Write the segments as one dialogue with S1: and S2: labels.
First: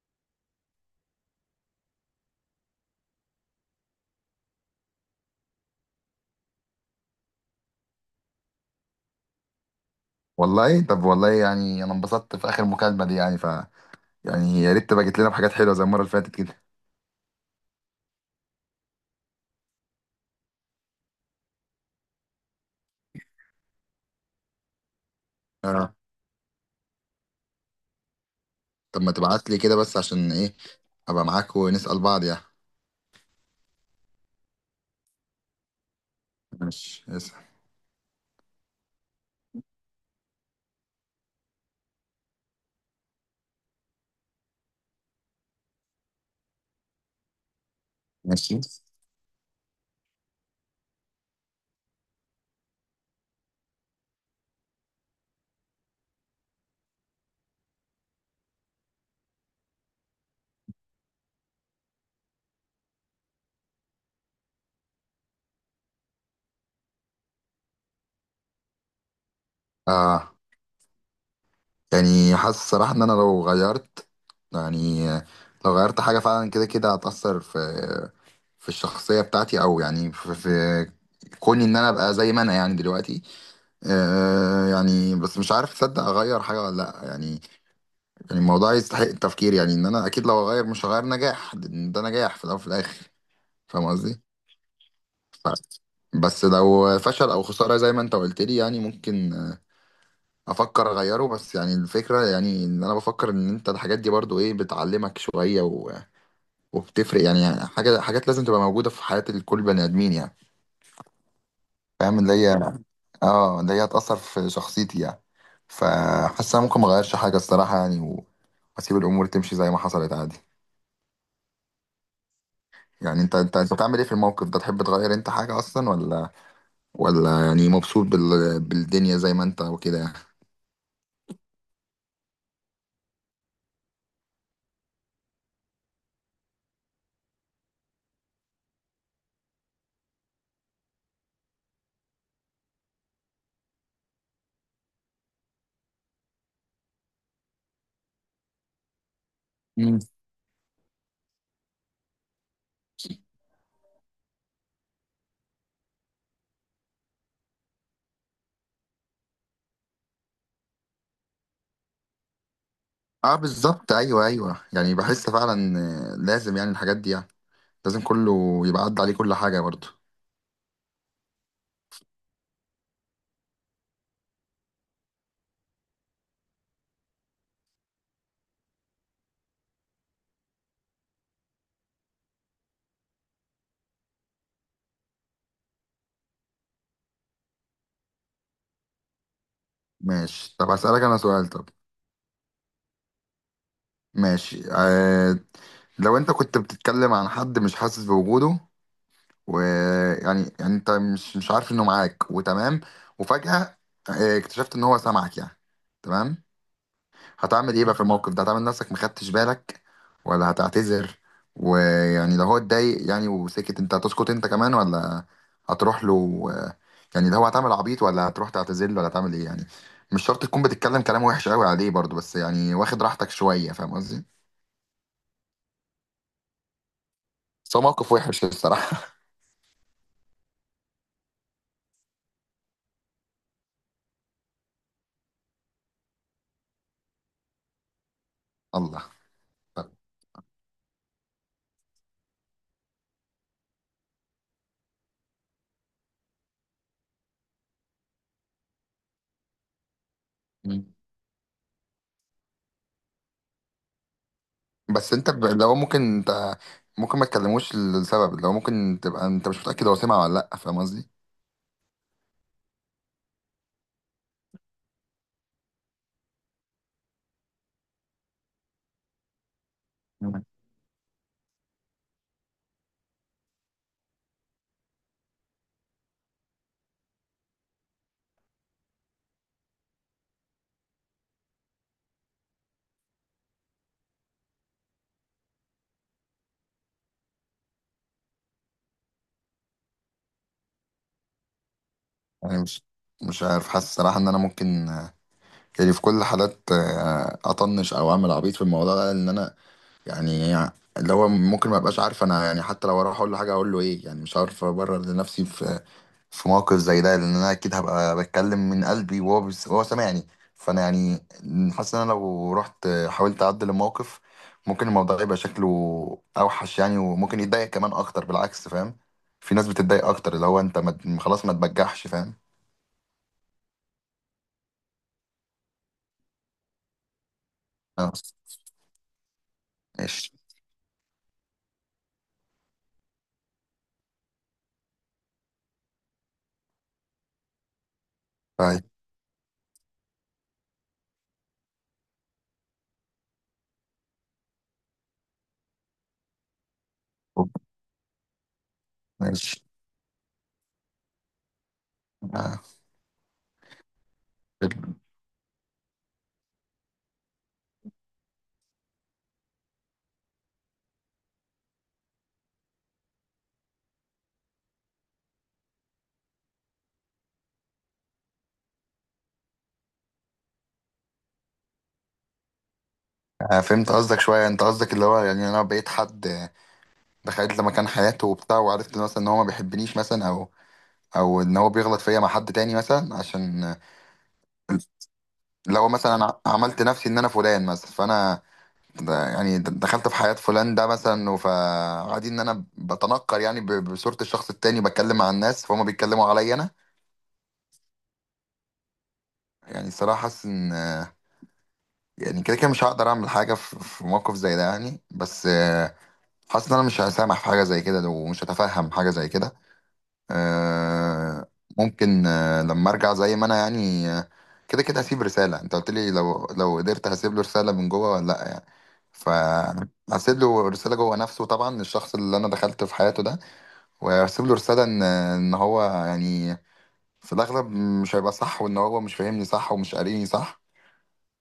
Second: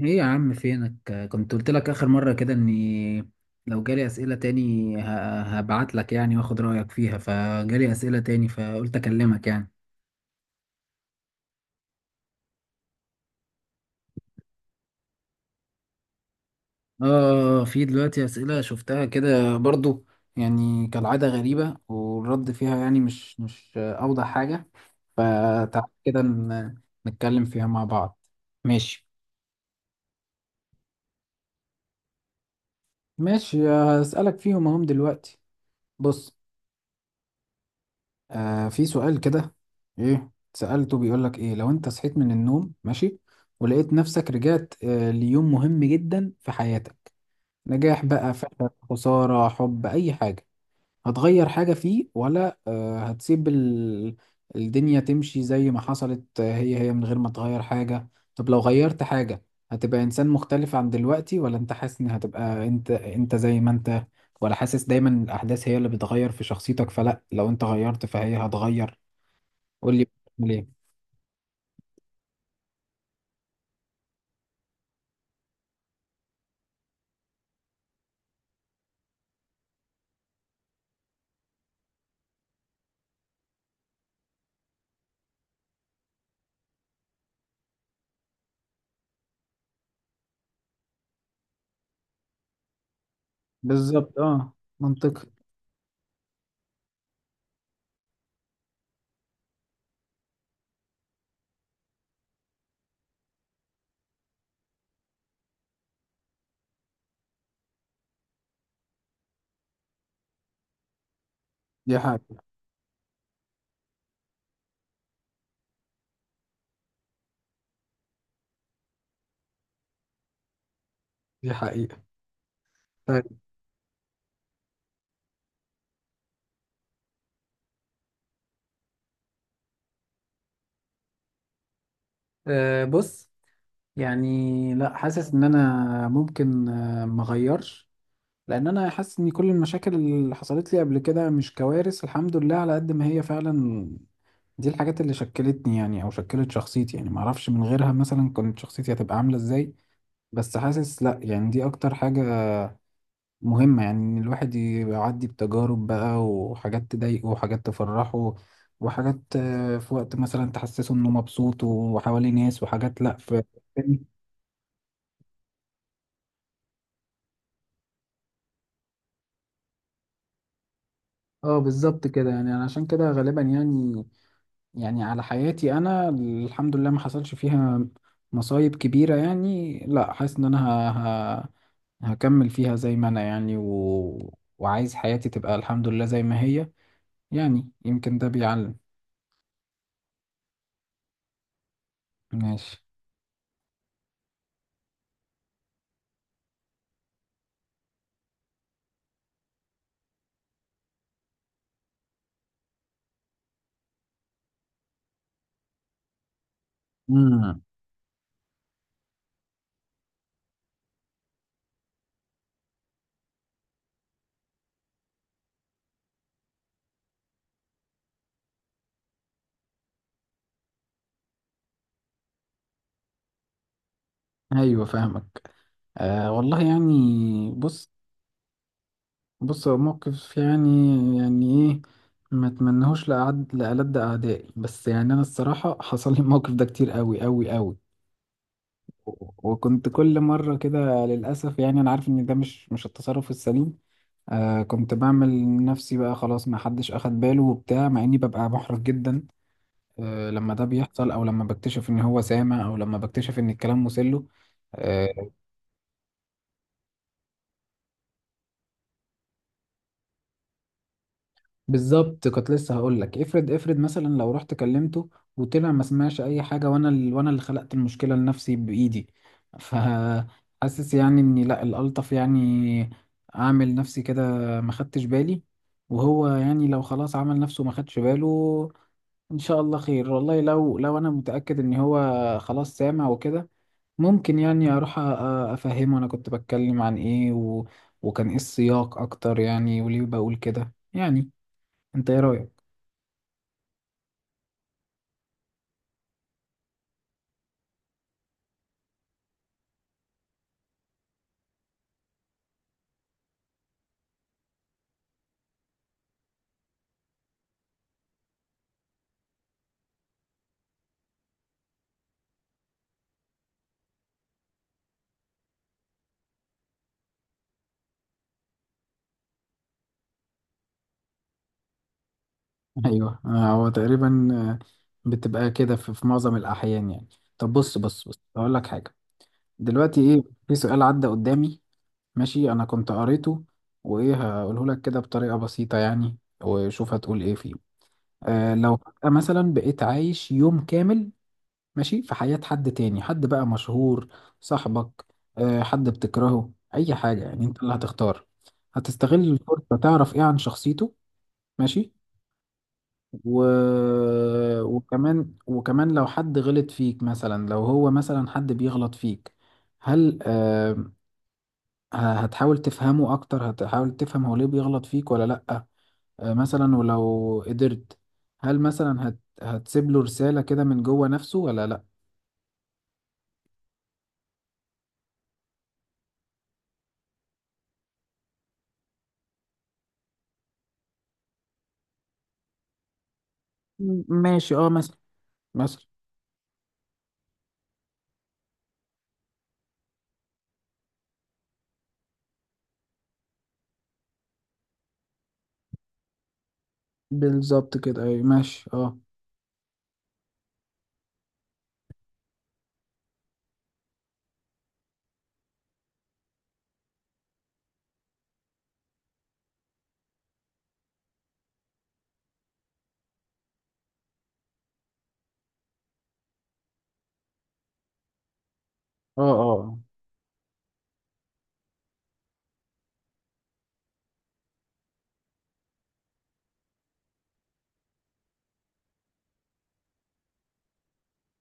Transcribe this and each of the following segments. S1: ايه يا عم، فينك؟ كنت قلت لك اخر مرة كده اني لو جالي اسئلة تاني هبعت لك يعني واخد رأيك فيها، فجالي اسئلة تاني فقلت اكلمك يعني.
S2: والله طب والله يعني انا انبسطت في اخر مكالمه دي يعني، ف يعني يا ريت تبقى جت لنا بحاجات حلوه زي المره اللي فاتت كده.
S1: اه، في دلوقتي اسئلة شفتها كده برضو، يعني كالعادة غريبة والرد فيها يعني مش اوضح حاجة. فتعال
S2: اه،
S1: كده نتكلم فيها مع بعض.
S2: طب
S1: ماشي.
S2: ما تبعت لي كده بس عشان ايه ابقى معاك ونسال بعض يعني.
S1: ماشي، هسألك فيهم اهم دلوقتي. بص.
S2: ماشي اسأل.
S1: في سؤال كده. ايه، سألته بيقول لك: ايه لو انت صحيت من النوم، ماشي، ولقيت نفسك رجعت ليوم مهم جدا في حياتك، نجاح بقى،
S2: ماشي،
S1: فشل، خسارة، حب، اي حاجة. هتغير حاجة فيه، ولا هتسيب الدنيا تمشي زي ما حصلت، هي هي من غير ما تغير حاجة؟ طب، لو غيرت حاجة، هتبقى انسان مختلف عن دلوقتي، ولا انت حاسس ان هتبقى انت انت زي ما انت؟ ولا حاسس دايما الاحداث هي اللي بتغير في شخصيتك، فلا لو انت غيرت فهي هتغير؟ قول لي،
S2: اه
S1: بتعمل ايه؟
S2: يعني حاسس الصراحه ان انا لو غيرت، يعني لو غيرت حاجه فعلا كده كده هتاثر في في الشخصيه بتاعتي او يعني في كوني ان انا ابقى زي ما انا يعني دلوقتي. يعني بس مش عارف تصدق اغير حاجه ولا لا يعني. يعني الموضوع يستحق التفكير، يعني ان انا اكيد لو هغير مش هغير نجاح، لأن ده نجاح في الاول وفي الاخر. فاهم
S1: بالظبط،
S2: قصدي؟
S1: اه. منطقي.
S2: ف- بس لو فشل او خساره زي ما انت قلت لي يعني ممكن افكر اغيره. بس يعني الفكره يعني ان انا بفكر ان انت الحاجات دي برضو ايه بتعلمك شويه وبتفرق يعني حاجه حاجات لازم تبقى موجوده في حياه الكل بني ادمين يعني.
S1: دي
S2: فاهم اللي
S1: حقيقة.
S2: هي، اه اللي هي هتاثر في شخصيتي يعني. فحاسس انا ممكن ما اغيرش حاجه الصراحه يعني واسيب الامور تمشي زي ما حصلت عادي.
S1: دي حقيقة.
S2: يعني انت
S1: طيب.
S2: بتعمل ايه في الموقف ده؟ تحب تغير انت حاجة اصلا ولا يعني مبسوط بالدنيا زي ما انت وكده يعني؟
S1: بص. يعني لا، حاسس ان انا ممكن ما اغيرش، لان انا حاسس ان كل المشاكل اللي حصلت لي قبل كده مش كوارث، الحمد لله، على قد ما هي فعلا. دي الحاجات اللي شكلتني يعني او شكلت شخصيتي، يعني ما اعرفش من غيرها مثلا كانت شخصيتي هتبقى عاملة ازاي.
S2: مم.
S1: بس حاسس لا، يعني دي اكتر حاجة مهمة، يعني إن الواحد يعدي بتجارب بقى، وحاجات تضايقه وحاجات تفرحه، وحاجات في وقت مثلا تحسسه إنه مبسوط وحواليه ناس، وحاجات لأ،
S2: اه
S1: في.
S2: بالظبط، ايوه، ايوه، يعني بحس فعلا. لازم يعني الحاجات دي يعني، لازم كله يبقى عدى عليه كل حاجة برضه.
S1: اه، بالظبط كده يعني، أنا عشان كده غالبا يعني، يعني على حياتي، أنا الحمد لله ما حصلش فيها مصايب كبيرة، يعني لأ، حاسس إن أنا ه... هكمل فيها زي ما أنا يعني وعايز حياتي تبقى الحمد لله زي ما هي. يعني يمكن ده بيعلم.
S2: ماشي طب هسألك انا سؤال، طب.
S1: ماشي.
S2: ماشي، لو انت كنت بتتكلم عن حد مش حاسس بوجوده، ويعني انت مش عارف انه معاك وتمام، وفجأة اكتشفت ان هو سامعك يعني. تمام.
S1: مم.
S2: هتعمل ايه بقى في الموقف ده؟ هتعمل نفسك مخدتش بالك، ولا هتعتذر؟ ويعني لو هو اتضايق يعني وسكت، انت هتسكت انت كمان، ولا هتروح له يعني لو هو هتعمل عبيط ولا هتروح تعتذر له ولا هتعمل ايه يعني؟ مش شرط تكون بتتكلم كلام وحش قوي عليه برضه، بس يعني واخد راحتك شوية، فاهم قصدي؟
S1: ايوه، فاهمك. والله يعني.
S2: بس هو
S1: بص،
S2: موقف وحش الصراحة.
S1: بص، هو موقف يعني، يعني ايه. ما اتمنهوش لأعد لألد أعدائي، بس يعني أنا الصراحة حصل لي الموقف ده كتير قوي قوي قوي.
S2: الله
S1: وكنت
S2: طب.
S1: كل مرة كده للأسف، يعني أنا عارف إن ده مش التصرف السليم. كنت بعمل نفسي بقى خلاص ما حدش أخد باله وبتاع، مع إني ببقى محرج جدا. لما ده
S2: مم.
S1: بيحصل، أو لما بكتشف إن هو سامع، أو لما بكتشف إن الكلام مسله.
S2: بس
S1: آه،
S2: انت لو ممكن انت، ممكن ما تكلموش لسبب، لو ممكن تبقى انت مش متأكد هو سمع ولا لا، فاهم قصدي؟
S1: بالظبط كنت لسه هقول لك، افرض افرض مثلا لو رحت كلمته وطلع ما سمعش اي حاجه، وانا وانا اللي خلقت المشكله لنفسي بايدي.
S2: مم.
S1: فحاسس يعني اني لا، الالطف يعني اعمل نفسي كده، ما خدتش بالي، وهو يعني لو خلاص عمل نفسه ما خدش باله. ان شاء الله خير، والله لو انا متاكد ان هو خلاص سامع وكده، ممكن يعني اروح افهمه، انا كنت بتكلم عن ايه وكان ايه السياق اكتر يعني، وليه بقول كده يعني. انت ايه رايك؟
S2: يعني مش عارف، حاسس صراحة ان انا ممكن يعني في كل الحالات اطنش او اعمل عبيط في الموضوع ده، لان انا يعني اللي هو ممكن ما ابقاش عارف انا يعني. حتى لو اروح اقول له حاجه، اقول له ايه يعني؟ مش عارف ابرر لنفسي في في موقف زي ده لان انا اكيد هبقى بتكلم من قلبي وهو بس وهو سامعني. فانا يعني حاسس ان انا لو رحت حاولت اعدل الموقف، ممكن الموضوع يبقى شكله اوحش يعني، وممكن يتضايق كمان اكتر بالعكس، فاهم؟ في ناس بتتضايق اكتر اللي هو انت ما خلاص ما تبجحش، فاهم؟
S1: ايوه، هو تقريبا بتبقى كده في معظم الاحيان يعني. طب، بص بص بص،
S2: خلاص.
S1: هقول لك حاجه. دلوقتي ايه،
S2: ماشي
S1: في سؤال عدى قدامي. ماشي، انا كنت قريته، وايه، هقوله لك كده بطريقه بسيطه يعني، وشوف هتقول ايه فيه. لو
S2: طيب.
S1: فجأة مثلا بقيت عايش يوم كامل، ماشي، في حياه حد تاني، حد بقى مشهور، صاحبك، حد بتكرهه، اي حاجه يعني انت اللي هتختار. هتستغل
S2: ماشي
S1: الفرصه تعرف ايه عن شخصيته؟ ماشي.
S2: آه.
S1: و... وكمان وكمان لو حد غلط فيك، مثلا لو هو مثلا حد بيغلط فيك، هل هتحاول تفهمه اكتر، هتحاول تفهم هو ليه بيغلط فيك ولا لأ؟ مثلا، ولو قدرت، هل مثلا هتسيب له رسالة كده من جوه نفسه ولا لأ؟
S2: أنا فهمت قصدك شوية. أنت قصدك اللي هو يعني أنا بقيت حد، دخلت مكان حياته وبتاع وعرفت مثلا إن هو ما بيحبنيش مثلا، أو أو إن هو بيغلط فيا مع حد تاني مثلا عشان
S1: ماشي، اه، مثلا. مثلا.
S2: لو مثلا أنا عملت نفسي إن أنا فلان مثلا، فأنا ده يعني دخلت في حياة فلان ده مثلا. فعادي إن أنا بتنكر يعني بصورة الشخص التاني بتكلم مع الناس، فهم بيتكلموا عليا أنا.
S1: بالظبط كده، اي، ماشي، اه.
S2: يعني الصراحة حاسس إن يعني كده كده مش هقدر أعمل حاجة في موقف زي ده يعني، بس حاسس إن أنا مش هسامح في حاجة زي كده ومش هتفهم حاجة زي كده. آه. ممكن لما ارجع زي ما انا يعني، كده كده هسيب رسالة. انت قلت لي لو قدرت هسيب له رسالة من جوه ولا لا يعني.
S1: اه، اه، آه.
S2: فهسيب له رسالة جوه نفسه، طبعا، الشخص اللي انا دخلت في حياته ده، وهسيب له رسالة ان هو يعني في الاغلب مش هيبقى صح، وان هو مش فاهمني صح ومش قاريني صح.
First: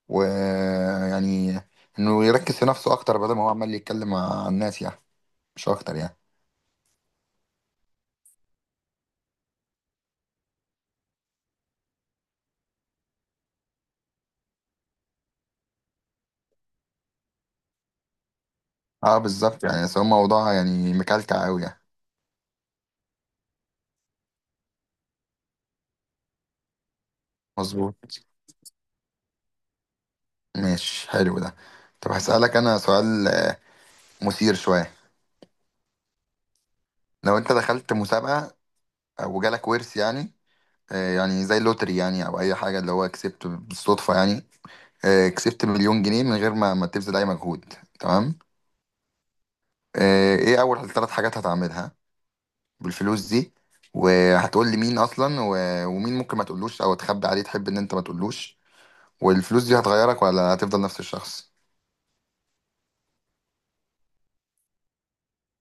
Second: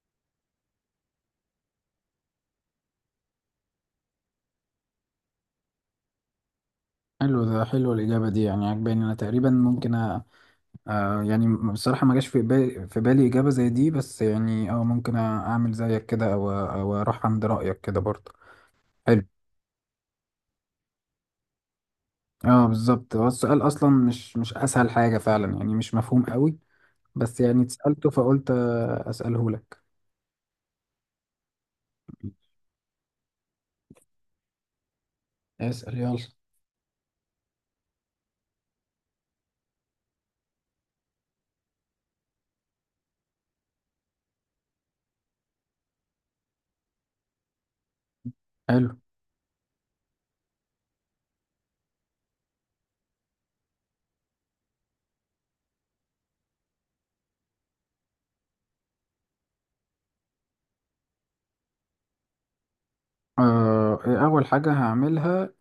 S2: ويعني انه يركز في نفسه اكتر بدل ما هو عمال يتكلم مع الناس يعني. مش اكتر يعني.
S1: حلو ده، حلو الإجابة دي يعني، عجباني، أنا تقريبا ممكن، يعني بصراحة ما جاش في بالي إجابة زي دي، بس يعني اه ممكن أعمل زيك كده، أو أروح عند رأيك كده برضه.
S2: اه
S1: حلو.
S2: بالظبط يعني، بس هو موضوع يعني مكلكع قوي يعني.
S1: اه، بالظبط هو السؤال أصلا مش أسهل حاجة فعلا يعني، مش مفهوم قوي. بس يعني اتسألته
S2: مظبوط.
S1: فقلت أسأله لك.
S2: ماشي حلو ده. طب هسألك أنا سؤال مثير شوية.
S1: اسأل يلا.
S2: لو أنت دخلت مسابقة وجالك ورث يعني، يعني زي اللوتري يعني أو أي حاجة اللي هو كسبت بالصدفة يعني. كسبت مليون جنيه من غير ما تبذل أي مجهود. تمام.
S1: حلو.
S2: إيه أول ثلاث حاجات هتعملها بالفلوس دي؟ وهتقول لي مين أصلا، ومين ممكن ما تقولوش أو تخبي عليه، تحب إن أنت ما تقولوش؟ والفلوس دي هتغيرك ولا هتفضل نفس الشخص؟
S1: إيه أول حاجة هعملها؟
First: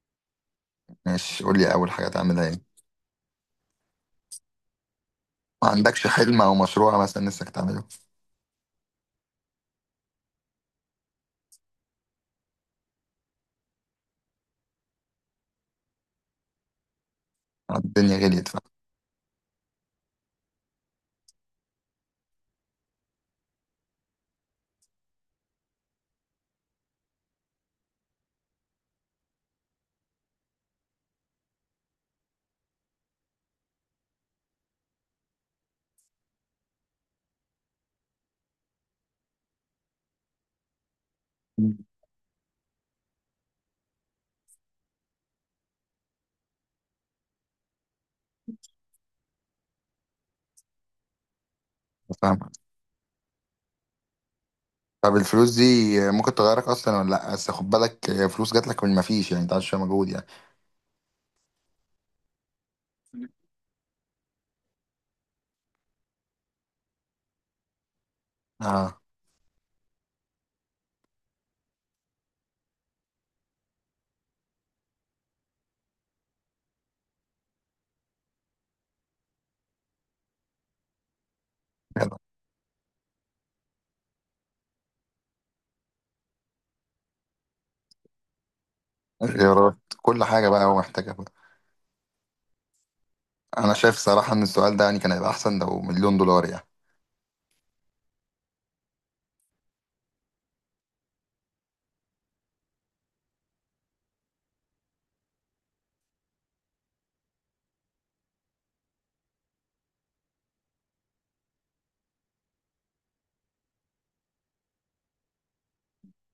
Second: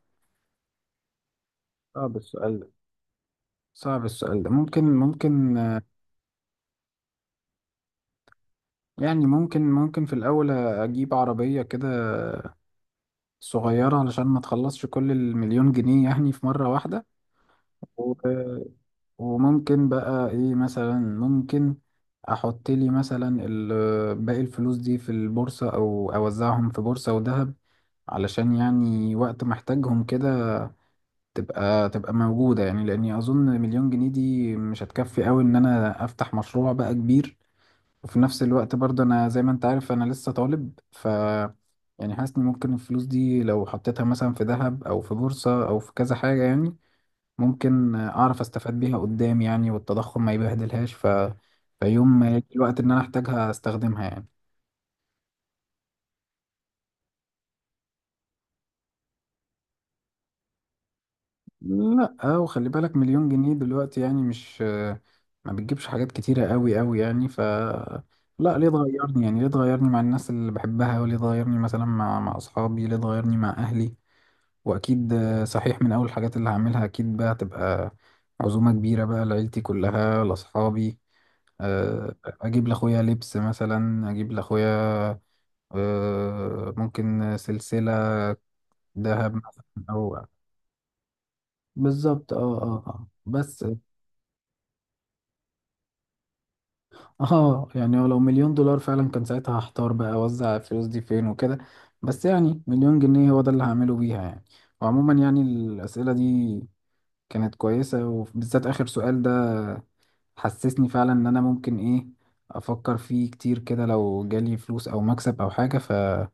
S2: ماشي قول لي أول حاجة
S1: صعب
S2: تعملها
S1: السؤال
S2: إيه.
S1: ده. صعب السؤال ده، ممكن
S2: ما عندكش حلم أو مشروع مثلا نفسك تعمله؟
S1: يعني ممكن في الأول أجيب عربية كده صغيرة، علشان ما تخلصش كل المليون جنيه يعني في مرة واحدة.
S2: الدنيا غليت،
S1: و-
S2: فاهم.
S1: وممكن بقى ايه، مثلا ممكن احط لي مثلا باقي الفلوس دي في البورصة، او اوزعهم في بورصة وذهب، علشان يعني وقت محتاجهم كده تبقى موجودة. يعني لاني اظن مليون جنيه دي مش هتكفي قوي ان انا افتح مشروع بقى كبير، وفي نفس الوقت برضه انا زي ما انت عارف انا لسه طالب. ف يعني حاسس ان ممكن الفلوس دي لو حطيتها مثلا في ذهب او في بورصة او في كذا حاجة يعني، ممكن اعرف استفاد بيها قدام، يعني والتضخم ما يبهدلهاش، ف فيوم ما يجي
S2: فاهم.
S1: الوقت ان انا احتاجها استخدمها يعني.
S2: طب الفلوس دي ممكن تغيرك اصلا ولا لا؟ بس خد بالك فلوس جات لك من ما فيش يعني، انت عايز شويه مجهود يعني.
S1: لا، وخلي بالك مليون جنيه دلوقتي يعني، مش ما بتجيبش حاجات كتيرة قوي قوي يعني. ف لا، ليه
S2: اه
S1: تغيرني يعني؟ ليه تغيرني مع الناس اللي بحبها، وليه تغيرني مثلا مع اصحابي، ليه تغيرني مع اهلي؟ واكيد صحيح، من اول الحاجات اللي هعملها اكيد بقى تبقى عزومة كبيرة بقى لعيلتي كلها، لاصحابي. اجيب لاخويا لبس مثلا، اجيب لاخويا ممكن سلسلة ذهب مثلا.
S2: غيرات
S1: أو،
S2: كل حاجه بقى هو محتاجها بقى.
S1: بالظبط، اه. اه، اه، بس
S2: انا شايف صراحه ان السؤال ده يعني كان هيبقى احسن لو مليون دولار يعني.
S1: اه، يعني لو مليون دولار فعلا كان ساعتها هحتار بقى اوزع الفلوس دي فين وكده. بس يعني مليون جنيه هو ده اللي هعمله بيها يعني. وعموما يعني الأسئلة دي كانت كويسة، وبالذات آخر سؤال ده حسسني فعلا ان انا ممكن ايه، افكر فيه كتير كده لو جالي فلوس او مكسب او حاجة فجامد.